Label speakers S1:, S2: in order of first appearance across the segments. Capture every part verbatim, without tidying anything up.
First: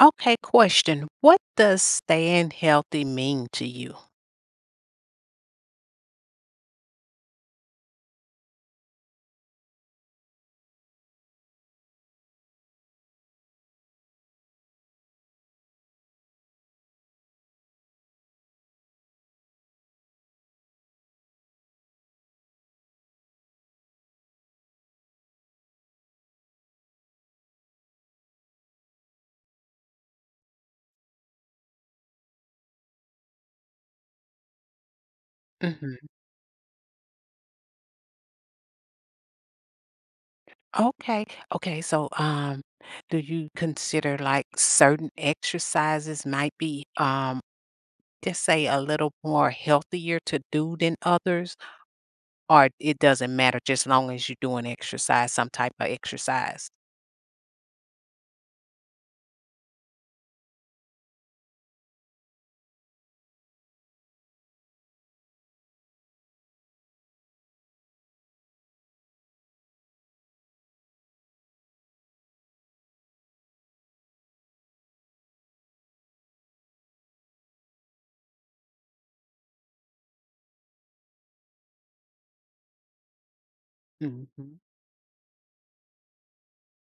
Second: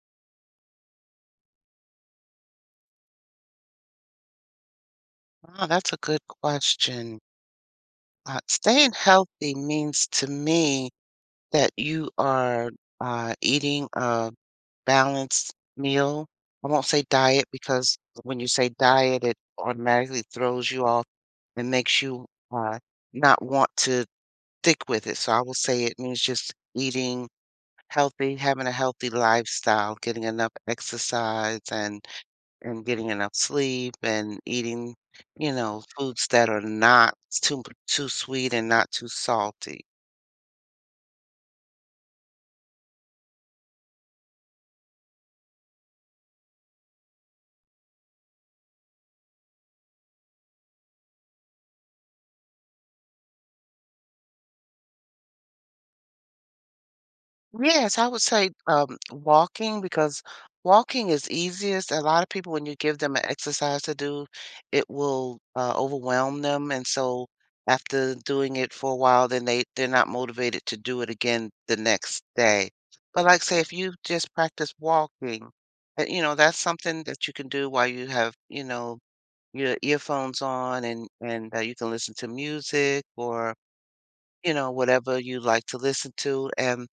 S1: Okay, question. What does staying healthy mean to you?
S2: Wow, that's a good question. Uh, staying healthy means to me that you are uh, eating a balanced meal. I won't say diet because when you say diet, it automatically throws you off and makes you uh, not want to stick with it. So I will say it means just eating healthy, having a healthy lifestyle, getting enough exercise, and and getting enough sleep and eating, you know,
S1: Hmm.
S2: foods that are not too too sweet and not too salty.
S1: Okay. Okay. So, um, do you consider like certain exercises might be, um, just say a little more healthier to do than others, or it doesn't matter just long as you are doing exercise, some type of exercise?
S2: Yes, I would say, um, walking because walking is easiest. A lot of people, when you give them an exercise to do, it will, uh, overwhelm them, and so after doing it for a while, then they they're not motivated to do it again the next day. But like, say, if you just practice walking, uh, you know, that's something that you can do while you have, you know, your earphones on and and that you can listen to music or you
S1: Hmm.
S2: know whatever you like to listen to and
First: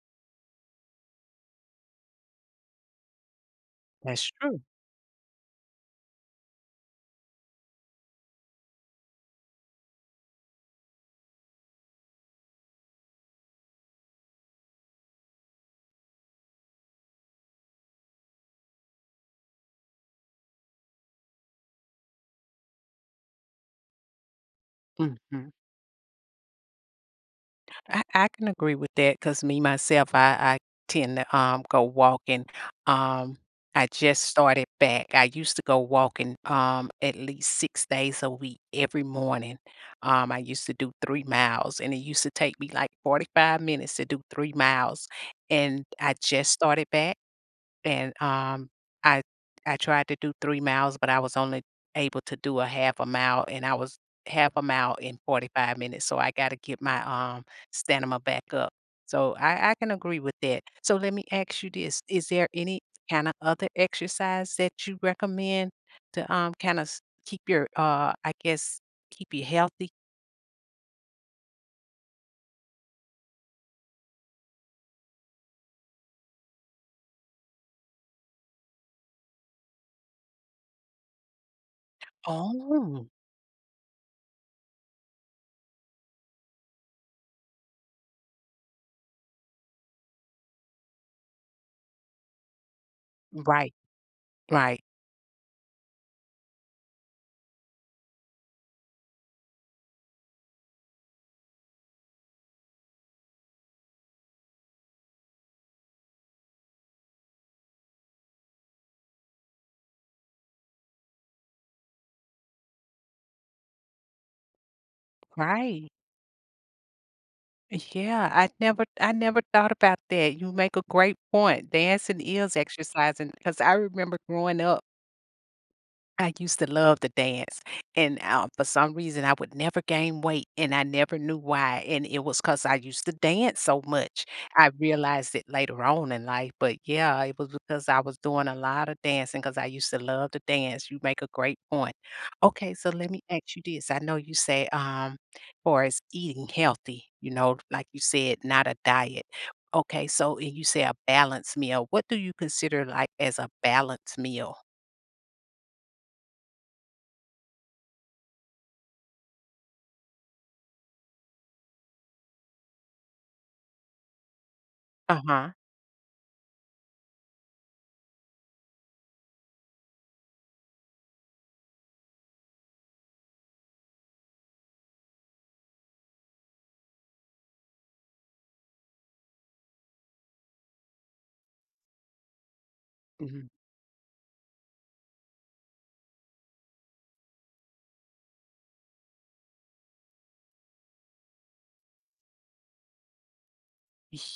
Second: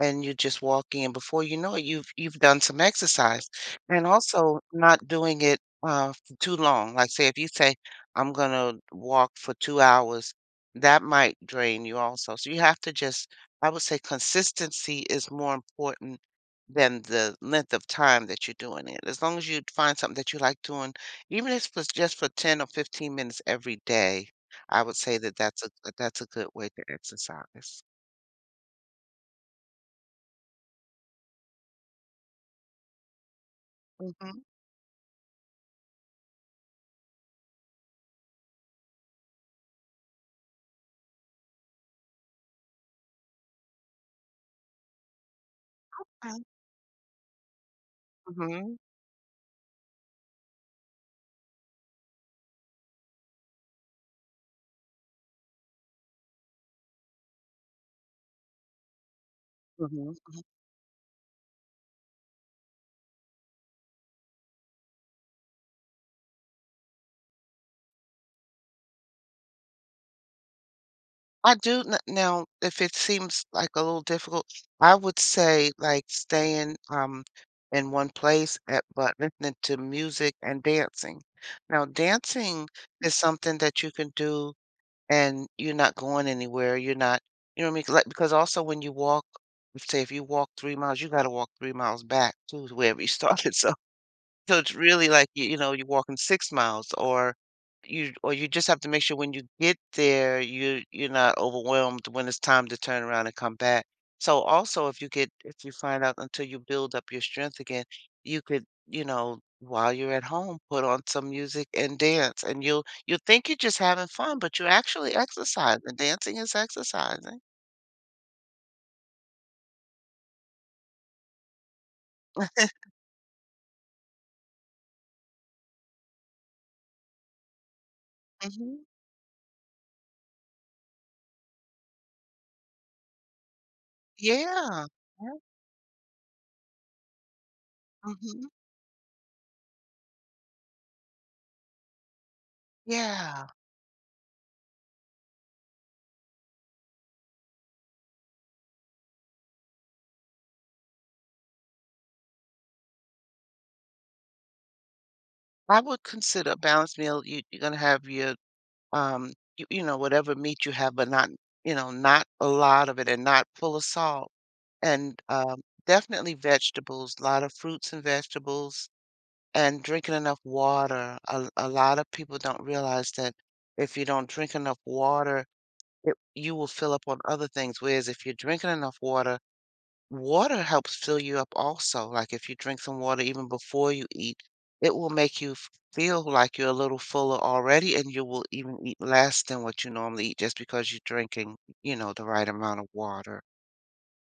S2: and you just walk in. Before you know it, you've you've done some exercise. And
S1: That's true.
S2: also not doing it, uh, for too long. Like, say, if you say, "I'm gonna walk for 2 hours," that might drain you also. So you have to just, I would say consistency is more important than the length of time that you're doing it. As long as you find something that you like doing, even if it's just for ten or fifteen minutes every day, I would say that
S1: Hmm.
S2: that's a that's a good way to exercise.
S1: I, I can agree with that because me myself, I, I tend to um go walking. Um, I just
S2: Mhm.
S1: started back. I used to go walking um at least six days a week every morning. Um, I used to do three miles, and it used to take me like forty five minutes to do three miles. And I
S2: Uh,
S1: just started back. And, um,
S2: mhm.
S1: I I tried to do three miles, but I was only able to do a half a mile, and I was half a mile in forty five minutes, so I gotta get my, um, stamina back up. So I I can agree with
S2: Mhm.
S1: that. So let me ask you this, is there any kinda other exercise that you recommend to, um, kinda keep your, uh, I guess, keep you healthy?
S2: I do n now, if it seems like a little difficult, I would say, like, staying, um, in one place at but listening to music and dancing. Now, dancing
S1: Oh,
S2: is something that you can do and you're not going anywhere, you're not you know what I mean? Like, because also when you walk say, if you walk three miles, you gotta walk three miles back to wherever you started,
S1: right,
S2: so So it's
S1: right,
S2: really like, you you know, you're walking six miles or you or you just have to make sure when you get there, you you're not overwhelmed when it's time to turn around and come back. So also if you get if you find out until you build up your strength again, you could, you know, while you're at home, put on some music and dance and you'll you'll think you're just having fun, but you're actually
S1: right.
S2: exercising. Dancing is exercising.
S1: Yeah, I never I never thought about that. You make a great point. Dancing is exercising because I remember growing up, I used to love to dance, and, uh, for
S2: Mhm.
S1: some reason, I would never gain weight, and I never knew why, and it was because I used to dance so much. I
S2: Yeah.
S1: realized
S2: Yeah.
S1: it later on in life, but, yeah, it was because I was doing
S2: Mhm.
S1: a lot of dancing because I used to love to dance. You make a great point. Okay, so let me
S2: Yeah.
S1: ask you this. I know you say, um, far as eating healthy, you know, like you said, not a diet. Okay, so and you say a balanced meal. What do you consider, like, as a balanced meal?
S2: I would consider a balanced meal. You you're gonna have your um, you, you know, whatever meat you have, but not, you know, not a lot of it and not full of salt. And
S1: Uh-huh.
S2: um, Definitely vegetables, a lot of fruits and vegetables, and drinking enough water. A, a lot of people don't realize that if you don't drink enough water, it, you will fill up on other things. Whereas if you're drinking enough water, water helps fill you up also, like, if you drink some water even
S1: Mhm.
S2: before you eat, it will make you f feel like you're a little fuller already, and you will even eat less than what you normally eat just because you're drinking, you know, the right amount of water.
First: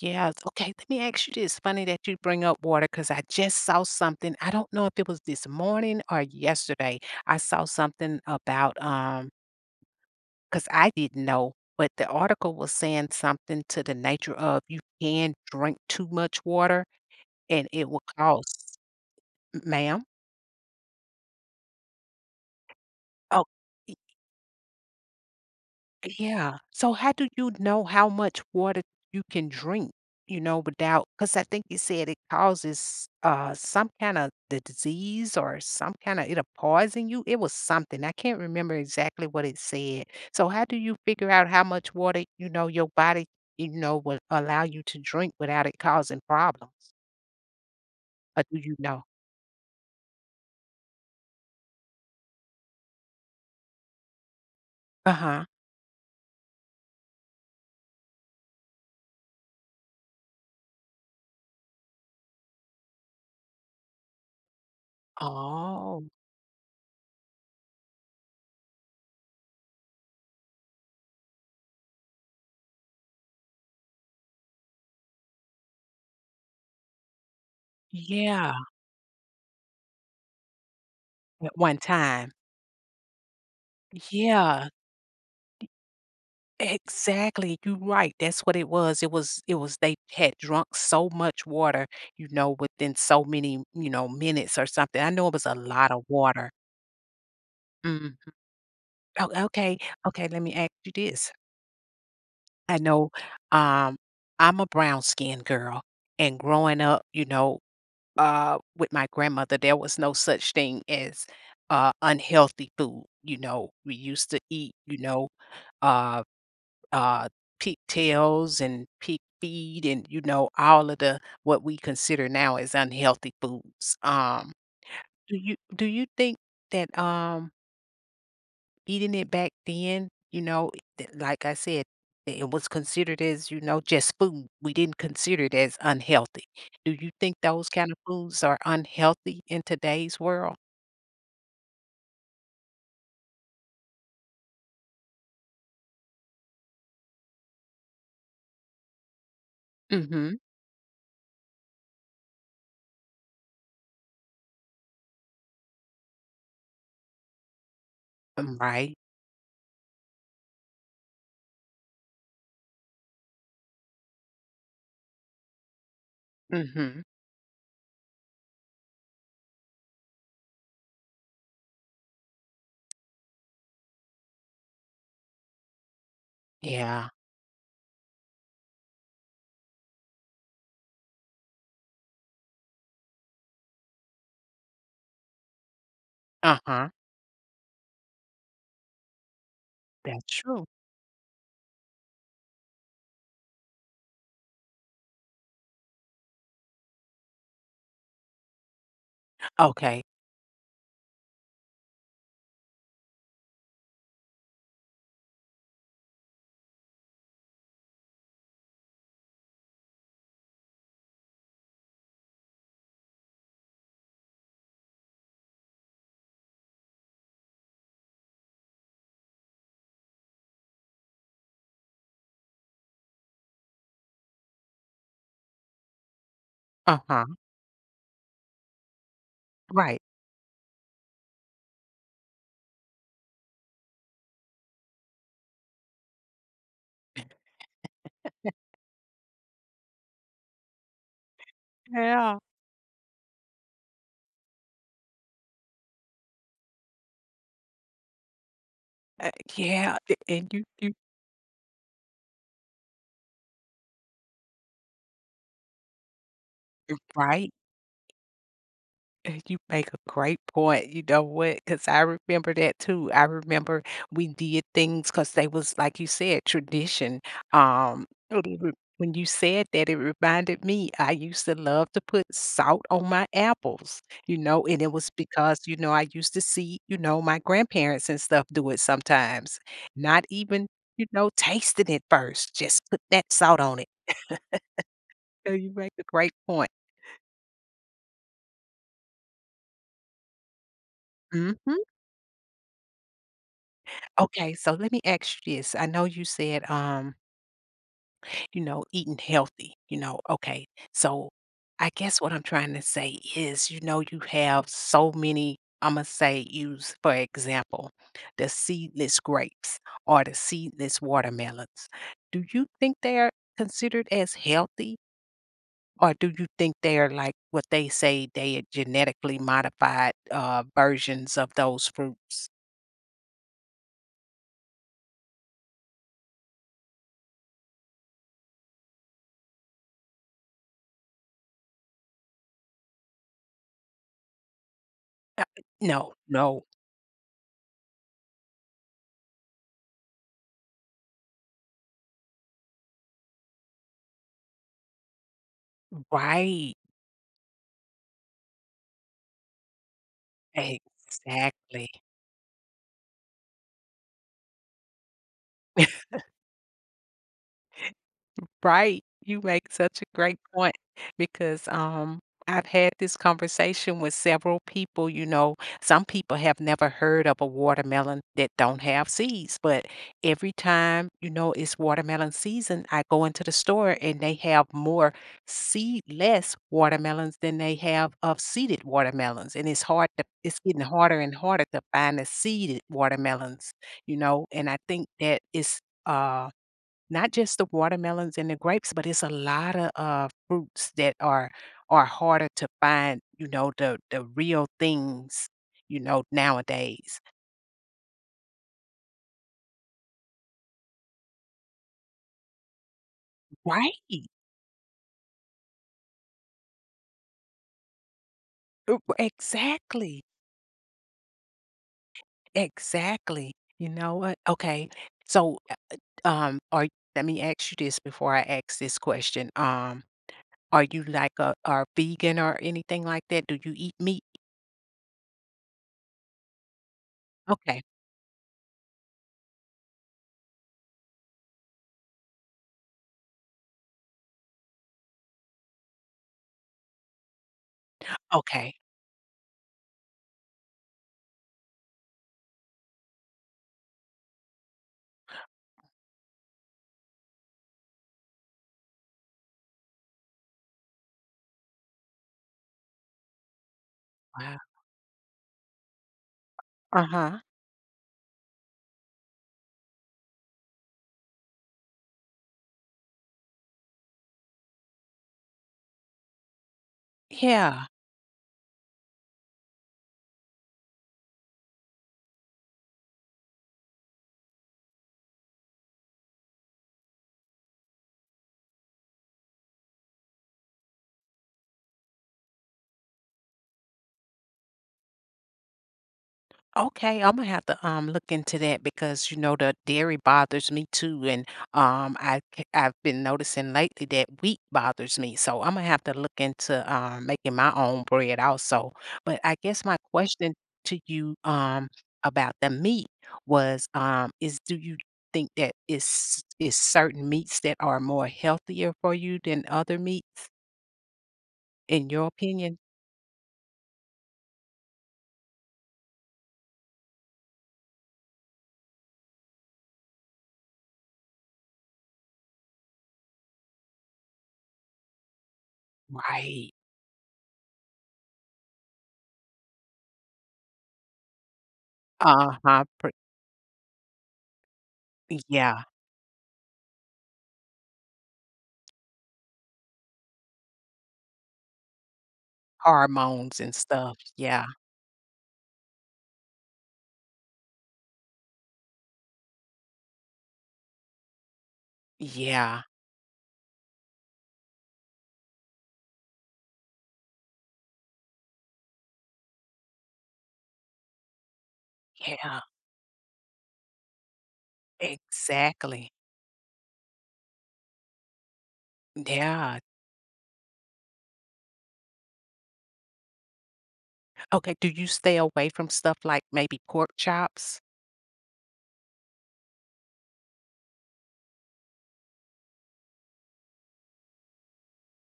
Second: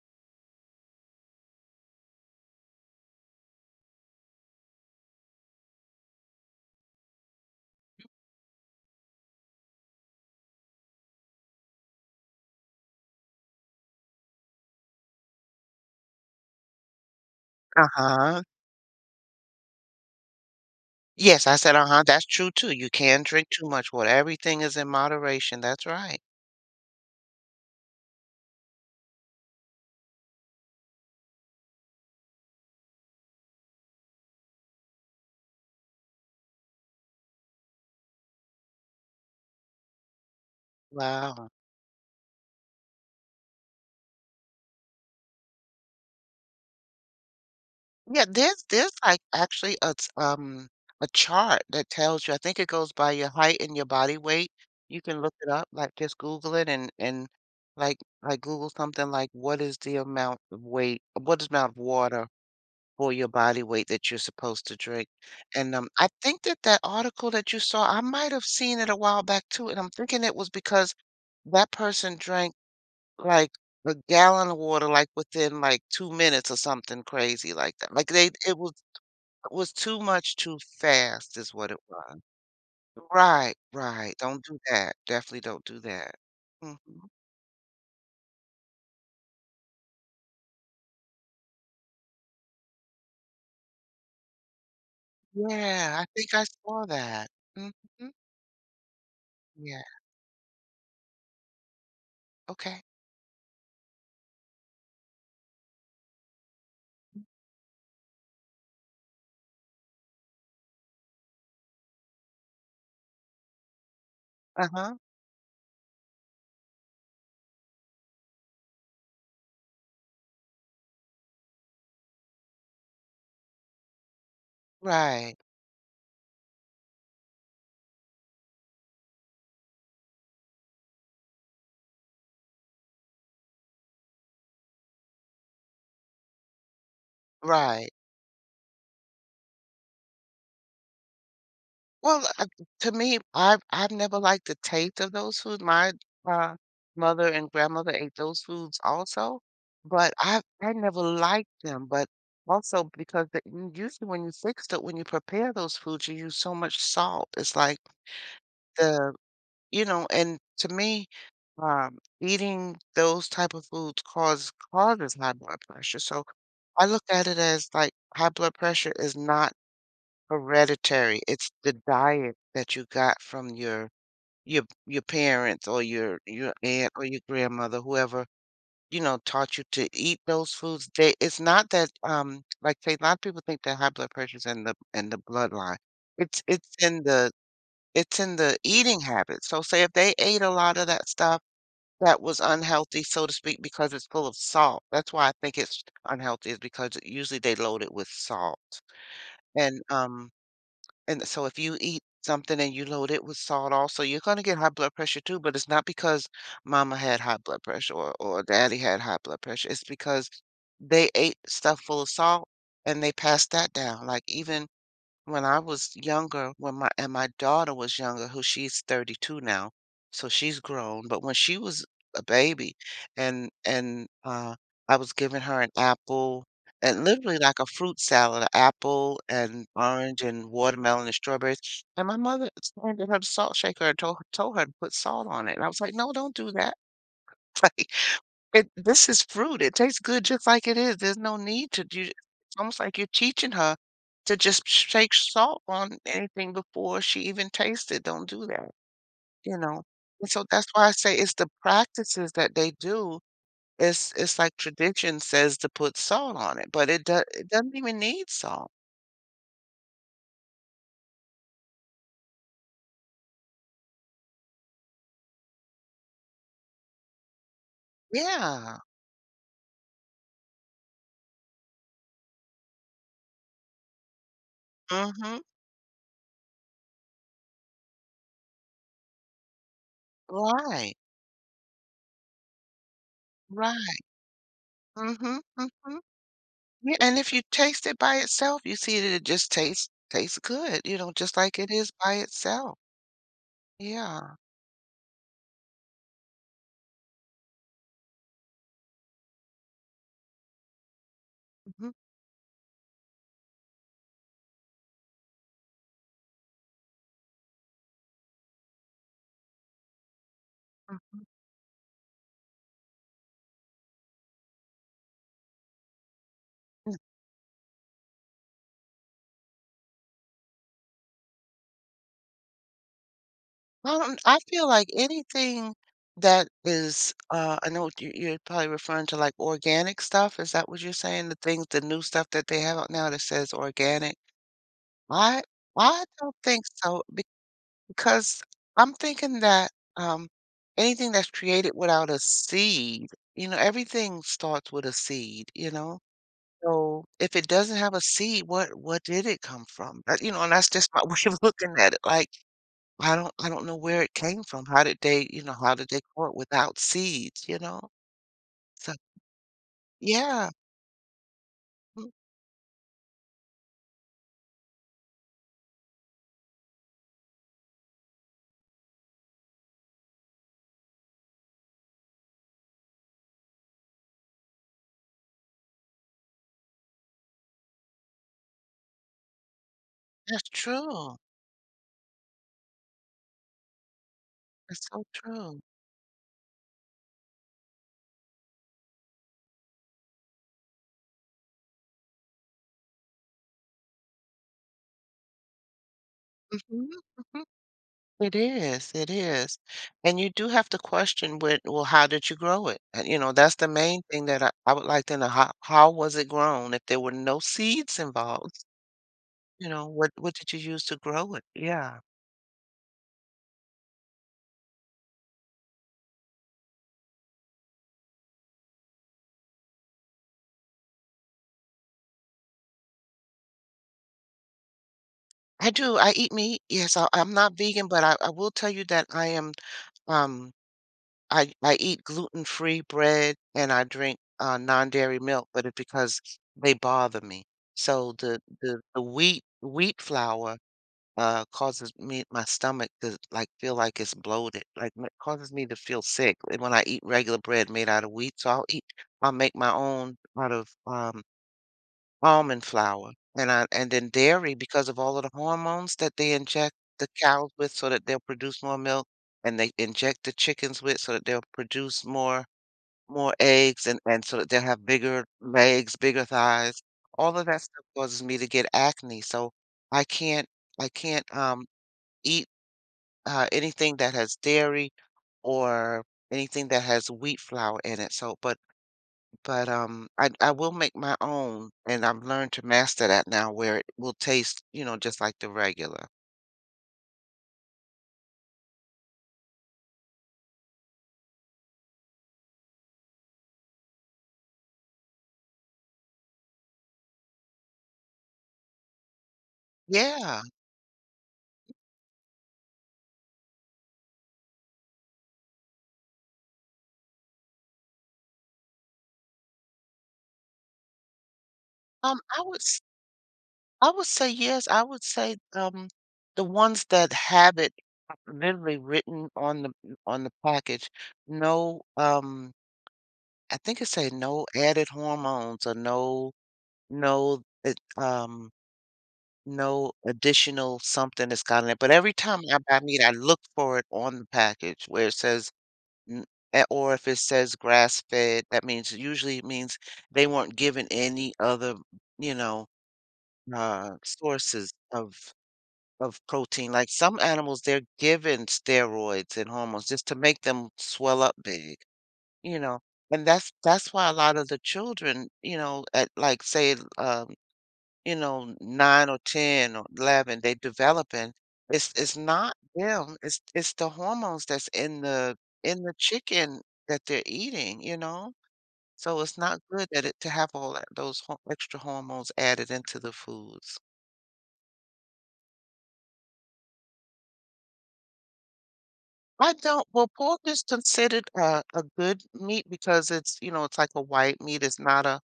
S1: Yes. Okay. Let me ask you this. Funny that you bring up water because I just saw something. I don't know if it was this morning or yesterday. I saw something about um because I didn't know, but the article was saying something to the nature of you can drink too much water and it will
S2: Uh-huh.
S1: cause, ma'am.
S2: Yes, I said, "Uh-huh," that's true too, you can
S1: Oh.
S2: drink too much water, everything is in moderation, that's right.
S1: Yeah. So how do you know how much water you can drink, you know, without because I think you said it causes uh some kind of the disease or some kind of it'll poison you. It was something. I can't remember exactly what it said. So how do you figure out
S2: Wow.
S1: how much water, you know, your body, you know, will allow you to drink without it causing problems?
S2: Yeah,
S1: Or do
S2: there's
S1: you
S2: there's
S1: know?
S2: like actually a t- um a chart that tells you. I think it goes by your height and your body weight. You can look
S1: Uh-huh.
S2: it up, like just Google it and and like like Google something like what is the amount of weight, what is amount of water for your body weight that you're supposed to drink. And um,
S1: Oh,
S2: I think that that article that you saw, I might have seen it a while back too, and I'm thinking it was because that person drank like a gallon of water like within like two minutes or something crazy like that. Like they,
S1: yeah.
S2: it was was too much too fast
S1: At
S2: is what
S1: one
S2: it was.
S1: time.
S2: Right, right, don't do
S1: Yeah.
S2: that, definitely don't do that. Mhm.
S1: Exactly, you are right, that's what it was, it was it was they had drunk so much water, you know, within so many, you know, minutes or something, I know it was a lot
S2: Yeah,
S1: of
S2: I think I
S1: water.
S2: saw that. Mhm.
S1: Mm. Oh, okay,
S2: Yeah,
S1: okay, let me ask you this, I
S2: okay.
S1: know, um, I'm a brown-skinned girl, and growing up, you know, uh, with my grandmother, there was no such thing as, uh, unhealthy food, you know, we used to eat,
S2: Uh-huh.
S1: you know, uh uh, peak tails and pig feed and, you know, all of the what we consider now as unhealthy foods. Um, do
S2: Right,
S1: you do you think that, um, eating it back then, you know, that like I said, it was considered as, you know, just food. We didn't consider it as unhealthy. Do you think those kind
S2: right.
S1: of foods are unhealthy in today's world?
S2: Well, uh, to me, I've I've never liked the taste of those foods. My, uh, mother and grandmother ate those foods also, but
S1: Mhm.
S2: I I never liked them, but also because the usually when you fix it, when you prepare those foods, you use so much salt, it's like
S1: Um, right.
S2: the. You know, and to me, um, eating those type of foods cause causes high blood pressure. So I
S1: Mhm.
S2: look at it as like high blood pressure is not hereditary. It's the diet that you got from your your your parents or your your aunt or
S1: Yeah.
S2: your grandmother, whoever, you know, taught you to eat those foods. They It's not that um like say a lot of people think that high blood pressure is in the in the bloodline. It's it's
S1: Uh-huh.
S2: in the it's in the eating habits. So say if they
S1: That's
S2: ate a
S1: true.
S2: lot of that stuff that was unhealthy, so to speak, because it's full of salt. That's why I think it's unhealthy is because usually they load it with salt. And
S1: Okay.
S2: um and so if you eat something and you load it with salt also, you're gonna get high blood pressure too, but it's not because mama had high blood pressure or, or daddy had high blood pressure. It's because they ate stuff full of salt and they passed that down. Like even when I was younger, when my and my daughter was younger, who she's thirty-two now, so she's grown, but when she was a baby and and uh I was giving her an apple and
S1: Uh-huh.
S2: literally like a fruit salad, an apple and
S1: Right.
S2: orange and watermelon and strawberries. And my mother handed her the salt shaker and told told her to put salt on it. And I was like, no, don't do that. Like it this is fruit, it tastes good just like it is, there's no need to do
S1: Yeah.
S2: it's almost like you're teaching her to just shake salt on anything before she even tastes it, don't do that,
S1: Uh,
S2: you know?
S1: yeah, a
S2: And so
S1: and you
S2: that's why I
S1: you
S2: say it's the practices that they do, it's it's like tradition says to put salt on it, but it does it
S1: right,
S2: doesn't even need salt.
S1: and you make a great point, you know what? Cause I remember that too. I remember we did things cause they was, like you said, tradition, um, it re-
S2: Yeah.
S1: when you said that, it reminded me, I used to love to put salt on my apples, you know, and it was
S2: Mhm.
S1: because, you know, I used to see, you know, my grandparents and stuff do it sometimes, not even,
S2: Right.
S1: you know, tasting it first, just put that salt
S2: Right.
S1: on it.
S2: Mhm,
S1: So you make
S2: mhm.
S1: a great point.
S2: Yeah, and if you taste it by itself, you see that it just tastes tastes good, you know, just like it
S1: Mhm.
S2: is by itself. Yeah.
S1: Okay, so let me ask you this. I know you said, um, you know, eating healthy, you know, okay. So I
S2: Mhm,
S1: guess what I'm trying to say is, you know, you have so many, I'm gonna say, use for example, the seedless grapes or the seedless
S2: mhm,
S1: watermelons. Do you think they're considered as healthy? Or do you think
S2: mm.
S1: they're like what they say they are genetically modified uh, versions of those fruits?
S2: Well, um, I feel like anything that is, uh, I know what you you're probably referring to like organic stuff. Is that what you're saying? The things, the new stuff that they have out now that says organic?
S1: Uh,
S2: I I
S1: No,
S2: don't
S1: no,
S2: think so. 'Cause I'm thinking that, um, anything that's created without a seed, you know, everything starts with a seed, you know?
S1: right.
S2: So, if it doesn't have a seed, what what did it come from? Uh, you know, and that's just my way of looking
S1: Exactly.
S2: at it, like, I don't I don't know where it came from. How did they you know, how did they grow it without seeds, you know? So
S1: Right. You make such a great
S2: yeah.
S1: point because,
S2: Mm.
S1: um, I've had this conversation with several people, you know, some people have never heard of a watermelon that don't have seeds, but every time, you know, it's watermelon season, I go into the store and they have more seedless watermelons than they have of seeded watermelons, and it's hard to
S2: That's
S1: it's getting
S2: true.
S1: harder and harder to find the seeded watermelons, you know, and I
S2: That's so
S1: think that
S2: true.
S1: it's, uh not just the watermelons and the grapes, but it's a lotta, uh, fruits that are are harder to find, you know, the the real things, you know, nowadays.
S2: Mhm. It is, it is. And you do have to question with, well, how did you grow it? And, you know, that's the
S1: Right?
S2: main thing that I, I would like to know. How, how was it grown? If there were no seeds involved,
S1: Uh,
S2: you know, what,
S1: exactly,
S2: what did you use to grow it? Yeah.
S1: exactly. You know what? Okay, so, uh, um, are let me ask you this before I ask this question, um, are you like a are vegan or anything like that? Do you eat meat?
S2: I do. I eat meat. Yes, I, I'm not
S1: Okay,
S2: vegan, but I, I will tell you that I am, um, I, I eat gluten-free bread and I drink uh, non-dairy milk, but it's because they bother me. So the,
S1: okay.
S2: the, the wheat, wheat flour uh, causes me my stomach to like feel like it's bloated, like it causes me to feel sick. And when I eat regular bread made out of wheat, so I'll eat, I'll make my own out of um, almond flour, and I and then dairy
S1: Wow.
S2: because of all of the hormones that they inject the
S1: Uh-huh.
S2: cows with, so that they'll produce more milk, and they inject the chickens with, so that they'll produce more more eggs, and and so that they'll have bigger legs, bigger thighs. All of that stuff
S1: Yeah.
S2: causes me to get acne, so I can't I can't um eat uh, anything that has dairy or anything that has wheat flour in it. So, but but um, I I will make my own, and I've learned to master that now, where it will taste, you know, just like the regular.
S1: Okay, I'm gonna have to um look into that because you know the dairy bothers me too, and um I c- I've been noticing lately that wheat bothers me, so I'm gonna have to look into um making my own bread also. But I guess my
S2: Yeah.
S1: question to you um about the meat was um is do you think that is is certain meats that are more healthier for you than other meats in
S2: Um,
S1: your
S2: I would
S1: opinion?
S2: s- I would say yes. I would say um, the ones that have it literally written on the on the package, no um, I think it say no added hormones or no
S1: Right.
S2: no it, um no additional something that's got in it, but every time I buy
S1: Uh-huh.
S2: meat, I look for it on the package where it says
S1: Yeah,
S2: n eh, or if it says grass-fed, that means usually it means they weren't given any other, you know,
S1: hormones and
S2: uh,
S1: stuff. Yeah.
S2: sources of of protein. Like some animals, they're given steroids and hormones just to make them swell up big, you know,
S1: Yeah,
S2: and that's that's why a lot of the children, you know, at like say, um you know, nine or ten or eleven, they developing. It's it's not
S1: yeah,
S2: them, it's it's the hormones that's in the in the
S1: exactly.
S2: chicken that they're eating, you know? So it's not
S1: Yeah.
S2: good that it to have all that those ho extra hormones added into the foods.
S1: Okay, do you stay away from stuff like maybe pork chops?
S2: I don't well, pork is considered a a good meat because it's, you know, it's like a white meat, it's not a.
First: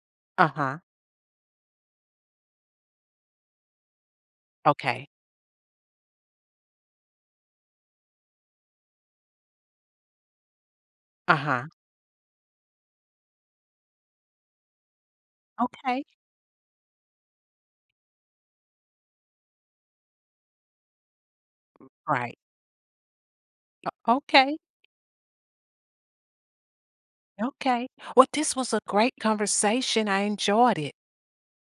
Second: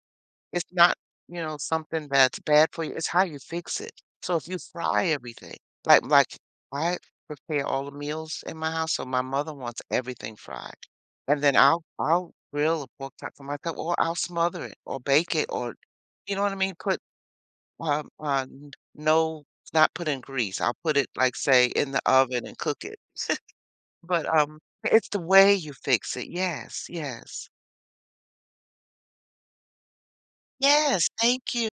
S2: It's
S1: Uh-huh.
S2: not, you know, something that's bad for you, it's how you fix it. So if you fry
S1: Okay.
S2: everything, like like, I prepare all the meals in my house, so my mother wants everything fried, and then
S1: Uh-huh.
S2: I'll I'll grill a pork chop for myself, or I'll smother it or bake it or
S1: Okay.
S2: you know what I mean? Put, um, uh, n no not put in grease, I'll put it, like, say, in the
S1: Right.
S2: oven and cook it. But,
S1: Okay.
S2: um, it's the way you fix it. Yes, yes.
S1: Okay. Well, this was a great conversation. I enjoyed it.
S2: Yes, thank you.